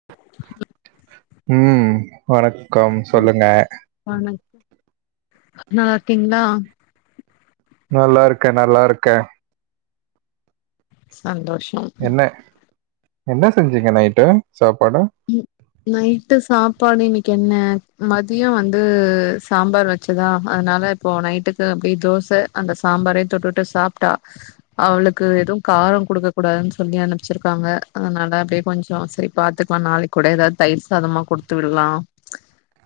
ஆ ஹ ம் வணக்கம் ம் சொல்லுங்க வணக் நல்லா இருக்கீங்களா நல்லா இருக்கேன் நல்லா இருக்கேன் சந்தோஷம் என்ன என்ன செஞ்சீங்க நைட்டு சாப்பாடு ம் நைட்டு சாப்பாடு இன்னிக்கு என்ன மதியம் வந்து சாம்பார் வச்சதா அதனால இப்போ நைட்டுக்கு அப்டியே தோசை அந்த சாம்பாரே தொட்டுட்டு சாப்ட்டா அவளுக்கு எதுவும் காரம் குடுக்க கூடாதுன்னு சொல்லி அனுப்பிச்சிருக்காங்க அதனால அப்டே கொஞ்சம் சரி பாத்து ப்பா நாளை கூட ஏதாவது தைச அதாதமா குடுத்து விடலாம்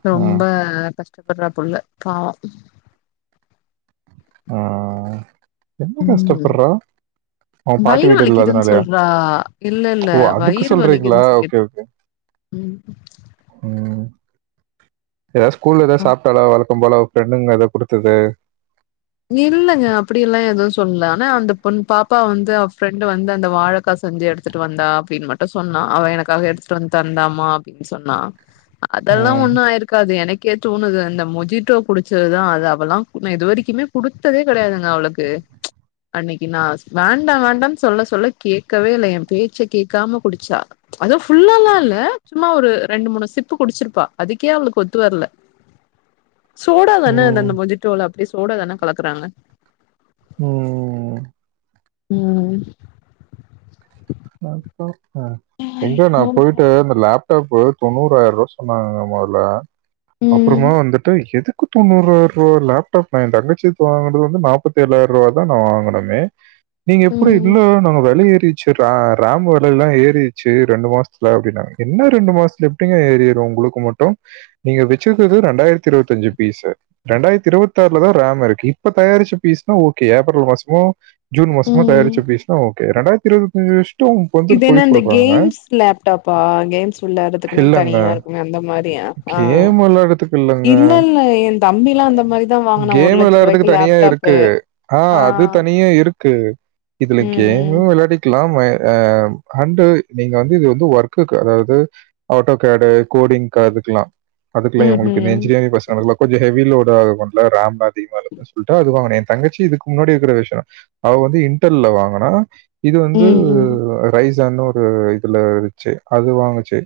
ரொம்ப ம் கஷ கஷ்டப்படுற புள்ள பாவோ ஆ ஆ என்ன கஷ்டப்படுறா அவன் பாட்டு வயிர் வீடு வலிக்குதுன்னு இல்லாதனாலயா சொல்றா இல்ல இல்ல ஓ அதுக்கு வயிறு சொல்றீங்களா வலிக்குதுன்னு ஓகே சொல்லிட்டு இரு ஓகே ம் ம் ஏதாவது ஸ்கூல்ல ஆ ஏதாவது சாப்பிட்டாலோ வளர்க்கம் போல ப்ரெண்டுங்க ஏதாவ குடுத்தது இல்லலைங்க அப்டி எல்லாம் எதுவும் சொல்லல ஆனா அந்த பொண் பாப்பா வந்து அவ ஃப்ரெண்டு வந்து அந்த வாழைக்கா செஞ்சு எடு எடுத்துட்டு வந்தா அப்டின்னு மட்டும் சொன்னா அவன் எனக்காக எடுத்துட்டு வந்து தந்தாமா அப்டின்னு சொன்னா அ அதெல்லா ம் ஒண்ணு ஆய்ரு க்காது எனக்கே தோணுது அந்த மொஜிட்டோ குடிச்சதுதா அது அவெல்லா இது வரைக்குமே குடுத்ததே கிடையாது அவளுக்கு அன்னைக்கு நா வேண்டா வேண்டானு சொல்ல சொல்ல கேட்கவே இல்ல எ பேச்ச கேட்காம குடிச்சா அதுவு ஃபுல்லால்லா இல்ல சும்மா ஒரு ரெண்டு மூணு சிப்பு குடிச்சிருப்பா அதுக்கே அவளுக்கொத்து வரல சோடாதான அந்த ம் அந்த மொஜிட்டோல அப்டியே சோடாதான கலக்குறாங்க ம் ம் எங்க நா ஐயோ! போய்ட்டு இந்த லேப் டாப் தொண்ணூறாயிரோ ரூபா சொன்னாங்கங்க முதல அப்றமா ம் வந்துட்டு எதுக் கு தொண்ணூறாயிர ரூபா லேப்டாப் நா ஏ தங்கச்சிக் வாங்குனது வந்து நாப்பத்தி ஏழாயிர ரூபா தா நா வாங்கினனே நீங்க எப்டி ம் இல்ல நாங்க வெல ஏறிச்சு ர ராம் வெல எல்லா ஏறிச்சு ரெண்டு மாசத்துல அப்டினாங்க என்ன ரெண்டு மாசத்துல எப்டிங்க ஏறிறு உங்களுக் மட்டு நீங்க வச்சிருக்கறது ரெண்டாயிரத்தி இருபத்தி அஞ்சு பிஸு ரெண்டாயிரத்தி இருபத்தாறுலதா ரமிருக்கு இப்ப தயாரிச்ச பீஸ்னா ஓகே ஏப்ரல் மாசமோ ஜூன் மாசமோ ம் தயாரிச்ச பீஸ்னா ஓகே ரெண்டாயிரத்தி இருபத்தஞ்சு இது என்ன இந்த கேம்ஸ் லேப்டாப்பா கேம்ஸ் விளையாடுறதுக்குனே "இல்லங்க. தனியா இருக்குமே அந்த மாரியா ஆ கேம் விளையாடுறதுக்கு இல்லங்க. இல்லல்ல என் தம்பிலா அந்த மாரிதா வாங்குனா ஒரு கேம் லட்ச விளையாடுறதுக்கு ரூபாய்க்கு தனியா இருக்கு." லேப்டாப்பு ஆ அது தனியா இருக்கு இதுல கேமு ம் விளையாடி இருக்லாம் அ ஹண்டு நீங்க வந்து இது வந்து ஒர்க்குக்கு அதாவது ஆட்டோகேடு கோடிங் கதுக்கலாம் அதுகுல்லயு ம் உங்களுக்கு இந்த ம்ஹும் என்ஜினேரிங் பசங்களுக்குல கொஞ்சோ ஹெவி லோடு ஆகும்போதுல ரம் அதிகமா இருக்குன்னு சொல்ட்டு அது வாங்குனேன் தங்கச்சி இதுக்கு முன்னாடி இருக்கிற வெர்ஷனு அவ வந்து இன்டெல்ல வாங்குனா இது வந்து ம் ரைஸ்ஸான்னு ஒரு இதுல இருச்சு அது வாங்குச்சு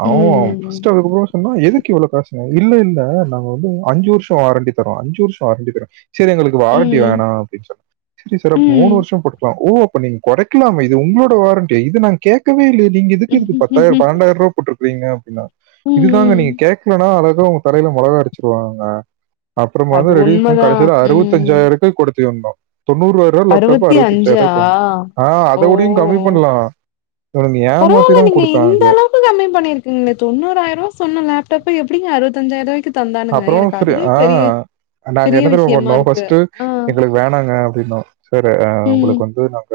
ஆ வ ம் ஃபர்ஸ்ட் எடுக்கு போது சொன்னா எதுக்கு இவ்ளோ காசுங்க இல்ல இல்ல நாங்க வந்து அஞ்சு வருஷோ வாரண்டி தர்றோ அஞ்சு வருஷோ வாரண்டி தரோ சேரி எங்களுக்கு ம் வாரண்டி வேணா அப்டின்னு சொன்னே சேரி சார் அப்ப மூணு ம் வருஷோ போட்டுக்கலா ஓ அப்ப நீங்க குறைக்கலாம இது உங்களோட வாரண்டி இது நாங்க கேக்கவே இல்லயே நீங்க எதுக்கு இதுக்கு பத்தாயிரம் ம் பன்னெண்டாயிரோ ரூபா போட்டுருக்கறீங்க அப்டினா இதுதாங்க ம் நீங்க கேக்லனா அழகா உங்க தலைல முளகா அரச்சிருவாங்கங்க அது அப்றோமாதா ரெட்யூஸ் பண்ணி உண்மதா கடைசில ம் அறுவத்தஞ்சாயிரோ ரூபா குடுத்து வந்தோ தொண்ணூறு லேப்டாப் அறுவத்தி அறுபத்தஞ்சாயி அஞ்சா ரூவாக்கு வாங்குனோ ஆ ஓ அதவுடியு கம்மி பண்லா இவனுக ஏமாத்திதா பரவால்ல நீங்க இந்த குடுத்தாங்களே கம்மி பண்ணிருக்கீங்ளே தொண்ணூராயிரோ ரூபா சொன்னா லேப்டாப்ப எப்டிங்க அறுவத்தஞ்சாயிரவாய்க்கு அப்றோம் ஆ நாங்க பெரிய என்ன தெரிமா விஷயமா பண்ணோம் இருக்கு ஃபர்ஸ்ட்டு ஆ எங்களுக்கு வேணாங்க அப்டின்னோம் சேரி அ உங்களுக்கு ம் வந்து நாங்க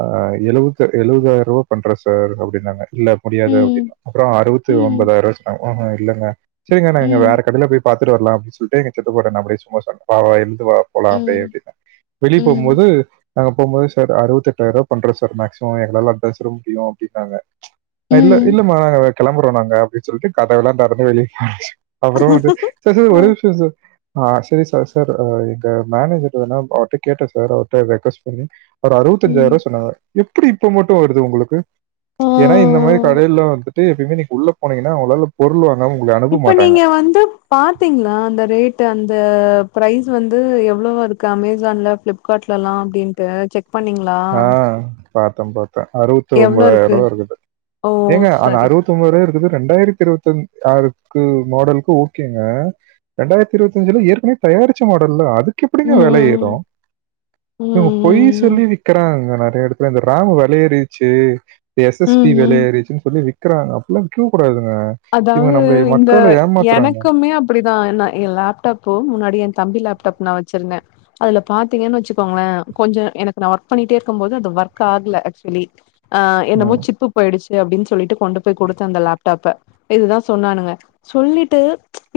ஆ எழுபத்த எழபதாயிரம் ரூபா பண்றன் சார் அப்டின்னாங்க இல்ல முடியாது ம் அப்டின்னோ அப்றோ அறுபத்து ம் ஒன்பதாயிரோ ரூபாய் சொன்னாங்க இல்லங்க சரிங்க நா எங்க வேற ம் உள்ள போய் பாத்துட்டு வரலா அப்டினு சொல்ட்டு எங்க சித்தப்பாட்ட நா அப்டியே சும்மா சொன்னே வா எழுது வா போலா ம் அடியேப் பின்ன வெளிய ம் போம்போது நாங்க போகுபோது சார் அறுபத்தெட்டாயிர ரூபா பண்றோ சார் மேக்சிமம் எங்களால அதுதா சார் முடியும் அப்டின்னாங்க இல்ல ம் இல்லம்மா நாங்க கிளம்புறோ நாங்க அப்டின்னு சொல்ட்டு கதவலா திறந்து வெளிய அப்றோ வந்து சார் சார் ஆ ஒரே நிம்ஷோ சார் ஆ சேரி சார் சார் அ எங்க மேனேஜர் வேனா அவர்ட்ட கேட்டே சார் அவர்ட்ட ரெக்வஸ்ட் பண்ணி ஒரு ம் அறுபத்தஞ்சாயிரம் ரூபா சொன்னார் எப்டி இப்ப மட்டு வருது உங்களுக்கு ஆ ஏனா இந்த மாரி கடைல எப்பயுமே நீங்க உள்ள போனீங்கன்னா உங்களால பொருள் வாங்காம உங்கள இப்ப அனுப்பமாட்டாங்க நீங்க வந்து பாரத்தீங்களா அந்த ரேட்டு் அந்த ப்ரைஸ் வந்து எவ்ளோவா இருக்கு அமேசான்ல ஃப்ளிப் கார்ட்லலா அப்டின்ட்டு பண்ணீங்களா ஆ பாத்த பாத்தே அறு வத்தி எவ்வளோ ஒன்பதார இருக்கு ரூபா இருக்குது ஓ ஏங்க அந்த சரி அறுபத்தி ஒன்பது ரூபாயிருக்குது ரெண்டாயிரத்தி இருபத் ஆறுக்கு மாடலுக்கு ஓகேங்க ரெண்டாயிரத்தி இருபத்திஞ்ல ஏற்கனவே தயாரிச்ச மாடல்தா அதுக் ம் கிப்படின்ங்க வெளையறு ம் ம் இவங்க ம் பொய் ம் சொல்லி விக் கிறாங்க நறைய எடத்துல இந்த ராமு வெளையேறிச்சு எஸ் ம் எஸ்டி ம் ம் வெளையேறிச்சுன்னு சொல்லி விக் கிறாங்க அப்பில்லா விக்க கூடாதுங்க இவங்க அதாங்க நம்மள இந்த மக்களை ஏமாத்துறாங்க எனக்குமே அப்பிடிதா நா எ லேப்டாப்பு முன்னாடி ஏ தம்பி லேப்டாப் நா வச்சிருந்தே அதுல பாத்தீங்கன்னு வச்சுக்கோங்களே கொஞ்சோ எனக்கு நா ஒர்க் பண்ணிட்டே இருக்கும் போது அது ஒர்க் ஆகல ஆக்சுவலி ஆ என்னமோ ம், சிப்பு போயிடுச்சு அப்படின்னு சொல்லிட்டு கொண்டு போய் கொடுத்தே அந்த லேப்டாப்ப இதுதா சொன்னானுங்க சொல்லிட்டு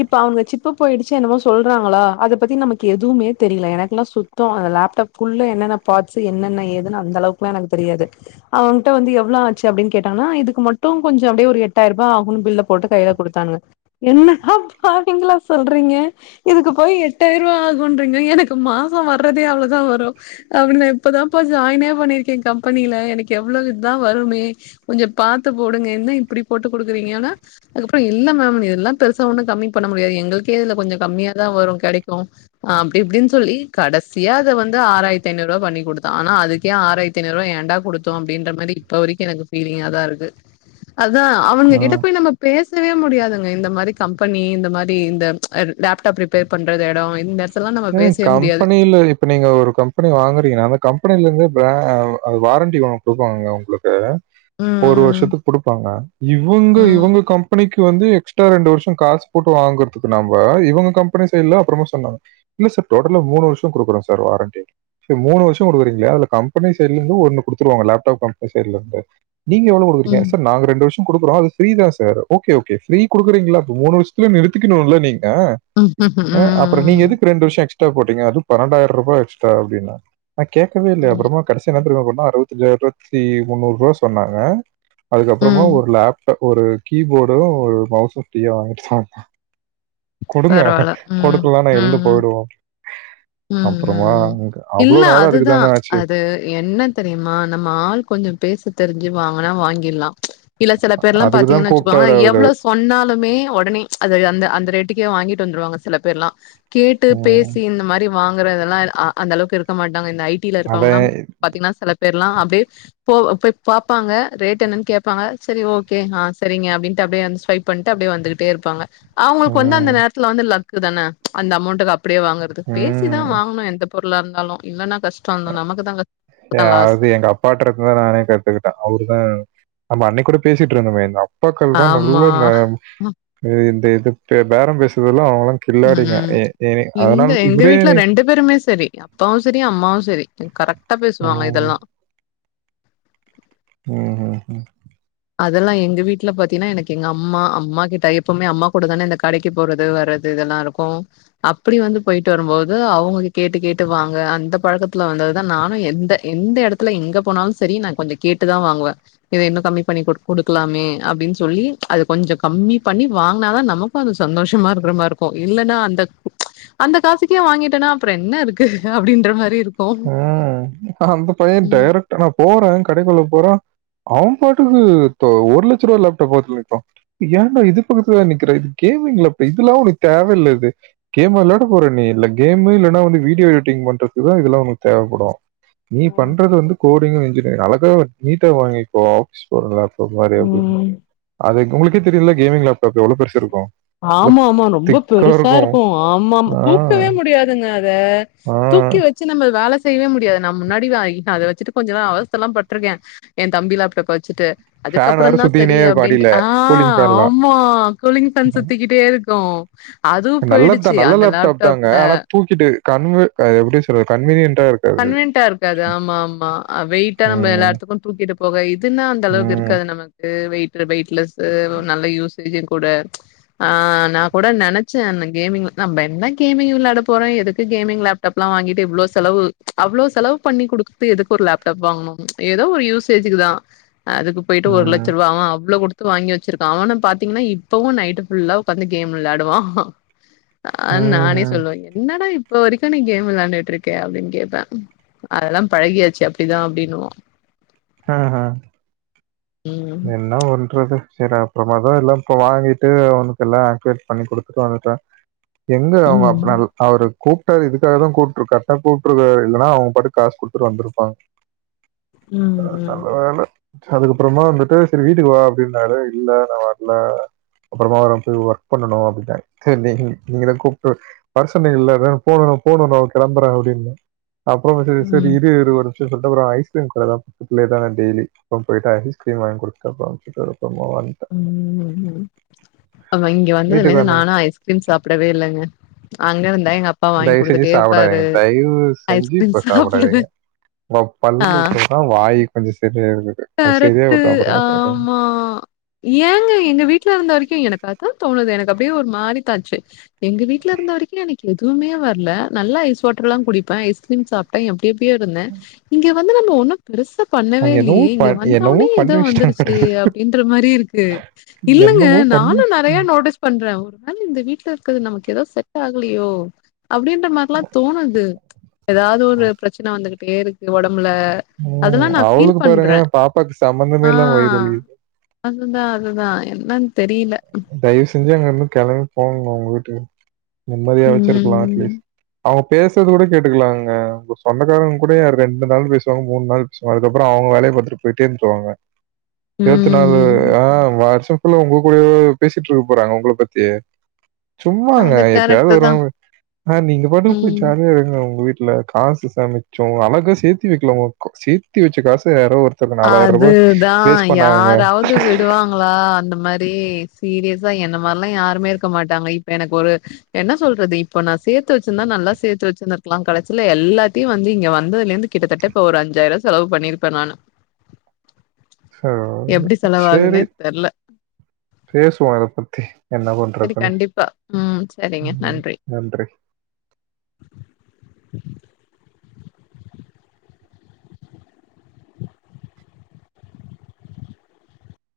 இப்ப அவங்க சிப்ப போயிடுச்சு என்னவோ சொல்றாங்களா அத பத்தி நமக்கு எதுவுமே தெரியல எனக்கெல்லா சு த்தம அந்த லேப்டாப்க்குள்ள என்னென்ன பா்ஸ்சு என்னென ஏதுன்னு அந்த அளவுக்குலா எனக்கு தெரியாது அவங்கிட்ட வந்து எவ்ளோவு ஆச்சு அப்டின்னு கேட்டங்கன்னா இதுக்கு மட்டு கொஞ்சோ அப்டியே எட்டாயிரூபா ஆகுணு பில்ல போட்டு கையில கொடுத்தானுங்க என்னடா பாவிங்ளா சொல்றீங்க இதுக்கு போய் எட்டாயிரூபா ஆகுன்றீங்க எனக்கு மாசோ வர்றதே அவ்ளோதா வரு அவனுங்க இப்பதாப்ப ஜாயினே பண்ணியிருக்கே கம்பெனியில எனக்கு எவ்ளோவுதா வருமே கொஞ்சோ பாத்து போடுங்க என்ன இப்படி போட்டு குடுக்குறீங்கன்னா அதுக்கப்புறோ இல்ல மேம் இதெல்லாம் பெருசா ஒண்ணு கம்மி பண்ண முடியாது எங்களுக்கே இதுல கொஞ்சோ கம்மியா தா வரு கெடைக்கு ஆ அப்டி இப்டின்னு சொல்லி கடசியா அத வந்து ஆறாயிரத்தி ஐநூ ரூவா பண்ணி குடுத்தா ஆனா அதுக்கே ஆறாயிரத் தி ஐநூருவா ஏண்டா குடுத்தோ அப்டின்ற மாறி இப்ப வரைக்கு எனக்கு ஃபீலிங்கா தா இருக்கு அதா அவனுங்க கிட்ட ம். போய் நம்ம பேசவே முடியாதுங்க இந்த மாரி கம்பனி இந்த மாரி இந்த லேப்டாப் ரிப்பேர் பண்றது எடோ இந்த எடத் ஏங் கம்பனில இப் ப நீங்க ஒரு கம்பனி வாங்குறீங்கன்னா அந்த கம்பெனிலேருந்து ப்ர அது வாரண்டி ஒன்னு குடுப்பாங்க ஒங்ளுக்கு ஒரு ம் வருஷத்துக் குடுப்பாங்க இவுங்க ம் இவுங்க கம்பெனிக் கு வந்து எக்ஸ்ட்ரா ரெண்டு வருஷோ காசு போட்டு வாங்குறதுக்கு நம்ப இவுங்க கம்பெனி சைட்ல புரோமஷன்னாங்க இல்ல சார் டோட்டலா மூணு வருஷோ குடுக்குறோ சார் வாரண்ட்டி செரி மூணு வருஷோ குடுக்றீங்ளியா அதுல கம்பெனி சைட்லருந்து ஒன்னு குடுத்துருவாங்க லேப்டாப் கம்பெனி சைட்லருந்து நீங்க எவ்ளோ குடுக்றீங்க ம் சார் நாங்க ரெண்டு வருஷோ குடுக்குறோ அது ஃப்ரீ தா சார் ஓகே ஓகே ஃப்ரீ குடுக்குறீங்ளா அப்ப மூணு வருஷத்துல நிறுத்திக்குணுல நீங்க ம் ம் ம் ஆ அப்றோ நீங்க ம் எதுக்கு ரெண்டு வருஷோ எக்ஸ்ட்ரா போட்டீங்க அது பன்னெண்டாயிர ரூபா எக்ஸ்ட்ரா அப்டின்ன நா கேக்கவே இல்ல ம் ம் அப்றோமா கடசியா என்னா தெரியுமா பண்ணா அறுவத்திஞ்சாயரத்தி இருவத்தி முன்னூறு ரூபா சொன்னாங்க அதுக்கப்றமா ம், ஒரு லேப்டாப் ஒரு கீபோர்டு ஒரு மௌஸு ஃப்ரீயா வாங்கு ச்சா குடுங்க பரவால்ல ம் கொடுக்கலானா ம் எழுந்து ம் போய்டுவோ ம், அப்றோமா எனக் அவ்ளோ நேரோ அதுக்குதாங்க ஆச்சு எ எ என்னன் தெரியுமா நம்ம ஆள் கொஞ்சோ பேச தெரிஞ்சு வாங்குனா வாங்கில்லா இல்ல செல பேர்லா அதுக்கு தான் பாத்தீங்னா வச்சுக்கோங்க கூப்பிட்டாரு அவரு. எவ்ளோ சொ ன்னாலுமே ஒடனே அது அந்த அந்த ரேட்டுக்கே வாங்கிட்டு வந்துருவாங்க சில பேர்ல்லா கேட்டு ம். பேசி இந்த மாறி வாங்குறதல்லா அ அந்த அளவுக்கு இருக்க மாட்டாங்க இந்த ஐ டில இருக்கவங்ல்லா அவன் பாத்தீங்ன்னா சில பேர்ல்லா அப்டியே போ போய் பாப்பாங்க ரேட் என்னன்னு கேப்பாங்க சரி ஓகே ஆ சரிங்க அப்டின்ட்டு அப்டியே அந்த ஸ்வைப் பண்ட்டு அப்டியே வந்துகிட்டே இருப்பாங்க அவுங்களுக்கு வந்து அந்த ம். நேரத்துல வந்து லக்கு தானே அந்த அமௌண்ட்டுக்கு அப்டியே வாங்குறது பேசி தா ம். வாங்கணு எந்த பொருளா இருந்தாலு இல்லன்னா கஷ்டோ அந்த நமக்கு தா கஷ் தா லாஸ் அதாவுது எங்க அப்பாட்டு இருந்து தா நானே கத்துக்கிட்டே அவரு தா நம்ம அன்னைக்கு கூட பேசிட்டு இருந்தோமே எங்க அப் பாக்கள் தா ஆமா நல்ல ந இந்த இது பேரோ பேசுறல்லா அவுங்க கில்லாடிங்க ம் ஏ ஏ இந்த அதனால் எங்க இவரே வீட்ல எனை ரெண்டு பேருமே சரி அப்பாவு செரி அம்மாவு செரி கரெக்டா பேசுவாங்க ம். இதல்லா ம் ம் ம் அதெல்லா எங்க வீட்ல பாத்தீங்ன்னா எனக்கு எங்க அம்மா அம்மா கிட்ட எப்பவுமே அம்மா கூட தானே இந்த கடைக்கு போறது வரத் து இதெல்லா இருக்கு அப்டி வந்து போயிட்டு வரும்போது அவுங்க கேட்டு கேட்டு வாங்க அந்த பழக்கத்துல வந்தது தா நானு எந்த எந்த எடத்துல எங்க போனாலு சரி நா கொஞ்சோ கேட்டுதா வாங்குவே இத இன்னு கம்மி பண்ணி குடு குடுக்லாமே அப்டின்னு சொல்லி அது கொஞ்சோ கம்மி பண்ணி வாங்னாதா நமக் கு சந்தோஷமா இருக்கிற மாரி இருக்கு இல்லன்னா அந்த அந்த காசுக்கே வாங்கிட்டனா அப்றோ என்ன இருக்கு அப்டின்ற மாரி இருக் ம் ஆனா அந்த பய்யே ம் டைரக்டா நா போற கடைக்குள்ள போற அவ பாட்டுக்குனு தோ ஒரு லட்ச ரூவா லேப்டாப் பாத்துனுருன்க்கா ஏண்டா இது பக்கத்துல நிக்கிற இது கேமிங்லேப் இதெல்லா ஒனக்கு தேவல்ல இது கேமா வெளாட போறே நீ இல்ல கேம் இல்லன்னா வந்து வீடியோ எடிட்ங் பண்றதுக்குதா இதெல்லா உனுக் தேவப்படு நீ பண்றது வந்து கோடிங்கு இன்ஜினியரிங் அழகா நீட்டாக வாங்கிக்கோ ஆபீஸ் போற லேப் மாரி அப்டின்னு ம் அது உங்ளுக்கே தெரியுல்ல கேமிங் லேப்டாப்பு எவ்ளோ பெருசு இருக்கு ஆமா ஆமா ரொம்ப பெருசா இருக்கு ஆமா ஆம் ஆ, தூக்கவே முடியாதுங்க அத ஆ தூக்கி வெச்சு நம்ம வேல செய்யவே முடியாது நா முன்னாடிலா அத வெச்சுட்டு கொஞ்ச நாள் அவஸ்தல்லா பட்டிருக்கே என் தம்பிலேப்டாப்ப வெச்சிட்டு ஃபேன் வேற அதுக்கப்புறந் தா சரி சுத்திக்கினே இருக்கும் அப்டின்ட்டு அடியில. ஆ கூலிங் ஃபேன்லாம். ஆமா கூலிங் ஃபேன் சுத் திக்கிட்டே இருக்கு அதுவு போயிடுச்சு அந்த லேப்டாப்ல சிட்டு கன்வெ எப்டி சொல்றது கன்வீனியன்ட்டா இருக் கன்வினியன்டா இருக்காது ஆமா ஆமா அ வெயிட்டா நம்ம ம். எல்லாத்துக்கு தூக்கிட்டு போக இதுன்னா அந்த அளவுக்கு ம். இருக்காது நமக் கு வெயிடட் வெயிட்லெஸ்ஸு நல்ல யூசேஜும் கூட ஆ நா கூட நெனச்சே கேமிங் நம்ம என்ன கேமிங் விளையாட போறோ எதுக்கு கேமிங் லேப் டப்பலா வாங்கிட்டு இவ்ளோ செலவு அவ்ளோ செலவு பண்ணி குடுத்து எதுக்கு ஒரு லேப்டாப் வாங்கணுஏதோ ஒரு யூசேஜக்கு தா அதுக்கு போயிட்டு ஒரு லட்ச ம். ரூபா அவ அவ்ளோ குடுத் த்து வாங்கி வெச்சிருக்கா அவனு பாத்தீங்கன்னா இப்பவு நைட் ஃபுல்லா உட்காந்து கேம் விளையாடுவா அ நானே ம்ஹ்ம். சொல்லுவே என்னடா இப்ப வரைக்கு நீ கேம் விளாண்டுட்டு இருக்க அப்டின்னு கேப் ப அதல்லா பழகியாச்சு அப்டிதா அப்டின்னுவா ஆ ஆ ம் என்ன பண்றது சரியப் றமாதா எல்லா இப்ப வாங்கிட்டு அவனுக்கு‌எல்லா ஆக்டிவேட் பண்ணி குடுத்துட்டு வந்துட்டே எங்க அவுங்க ம் அப்னால் அவுரு கூப்ட்டாரு இதுக்காக தா கூப்ட்டுருக்கா கரெக்டா கூப்ட்டுருக்காரு இல்லனா அவ பாட்டுக்கு காசு குடுத்துட்டு வந்துருப்பா அ நா ம் அ நா அதுக்கப்புறமா வந்துட்டு சரி வீட்டுக்கு வா அப்டின்னாரு இல்ல நா வர்ல அப்புறமா வரேன் போய் ஒர்க் பண்ணணும் அப்டின்டுடாங்க சரி நீ நீங்களும் கூப்ட்டு வர சொன்னிங்கல்ல வேணும் போணும் போணும் நா கெளம்பறே அப்டின்னே அப்புறமா சரி சரி ம் இரு ஒரு நிமிஷம் அப்படின்னு சொல்லிட்டு ஒரு ஐஸ்கிரீம் கடை ஏதோ மிட் நைட்டா தா டெய்லி அப்பறோ போயிட்டு ஐஸ்கிரீம் வாங்கி குடுத்து [unintelligible] உம் அவன் இங்க வந்ததுல வீட்டுக்கு இருந்து வந்தோனே, நானும் ஐஸ் கிரீம் சாப்பிடவே இல்லைங்க அங்க இருந்தா எங்க அப் தயவு செஞ்சு சாப்படாதீங்க தயவு செஞ்சு ஐஸ்கிரீம் இப்ப சாப்டுவே சாப்பிடாதீங்க உன் ஆ பல்லுக்குதான் வாய் கொஞ்சோ சரியாயிருக்குது அது கரெக்ட்டு. சரியாவட்டும் அப்புறமா பாத்துக்கலா ஆமா. ஏங்க எங்க வீட்ல இருந்த வரைக்கும் எனக்கு அத்தா தோணுது எனக்கு அப்படியே ஒரு மாறிக்கு ஆச்சு எங்க வீட்ல இருந்த வரைக்கும் எனக்கு எதுவுமே வர்ல நல்லா ஐஸ் வாட்டர் எல்லா குடிப்பே ஐஸ்கிரீம் சாப் ட எப்டி எப்டியோ இருந்தே இங்க வந்து நம்ம ஒன்னு பெருசா பண்ணவே அங்க என்னவோ இல்லையே ப இங்க என்னவோ வந்தோட்னே பண்ணி ஏதோ வச்சுட்டாங்க பாரு. வந்துருச்சு அப்படின்ற மாறி இருக்கு கு இல்லங்க என்னமோ பண்ணி நானும் வச்சுட்டா நெறைய நோ ட்டீஸ் பண்றே ஒரு நாளு இந்த வீட்ல இருக்கறது நமக்கு ஏதோ செட் ஆகலையோ அப்படின்ற மாறில்லா தோணுது ஏதாவது ஒரு பிரச்சனை வந்துகிட்டே இருக்கு உடம்புல அதெல்லா ம் நான் ஃபீல் அவளுக்கு பாருங்க பண்றே பாப்பாக்கு சம்பந்தமே ஆ இல்லாம வயிறு வலி அதுதா அதுதா என்னன்னு தெரில தயவு செஞ்சு அங்க இருந்து கெளம்பி போங்க உங்க வீட்டுக்கு நிம்மதியாவாச்சு இருக்கலா அட்லீஸ்ட் ம் அவங்க பேசறது கூட கேட்டுக்கலாங்க உங்க சொந்தக்காரங்க கூடய ரெண்டு நாள் பேசுவாங்க மூண்நாள் சோ அதுக்கப்றோம் அவுங்க வேலைய பாத்துட்டு போயிட்டே இருந்துருவாங்க நேத்து நானு ஆ ம் வருஷோ புல்லா உங்க கூடவே பேசிட்டு இருக்க போறாங்க உங்கள பத்தியே சும்மாங்க அது எப்பயாவது கரெக்ட்டு தா வருவாங்க ஆ நீங்க பாட்டு போய் ம் ஜாலியா இருங்க உங்க வீட்ல காசு சமைச்சோ அழக சேத்தி வைக்கலாமோ உங்க சேர்த்தி வச்ச காச யாரோ ஒரு ஒருத்தர்க்கு நாலாயிர ரூபா வேஸ்ட் பண்ணாங்கங்க வந்து விடுவாங்களா அந்த மாறி சீரியஸா என்ன மாறில்லா யாருமே இருக்க மாட்டாங்க இப்ப எனக்கு ஒரு என்ன சொல்றது இப்ப நா சேத்து வச்சிருந்தா நல்லா சேத்து வச்சிருந்திருக்கலா கடசில எல்லாத்தையும் வந்து இங்க வந்ததுல இருந்து கிட்டத்தட்ட இப்ப ஒரு அஞ்சாயிர ரூபா செலவு பண்ணியிருப்பேன் நானு ம் ஆமா எப்டி சேரி செலவாகுதுன்னே தெர்ல பேசுவோ இத பத்தி என்ன சரி பண்றதுன்னு கண்டிப்பா ம் சரிங்க ம் நன்றி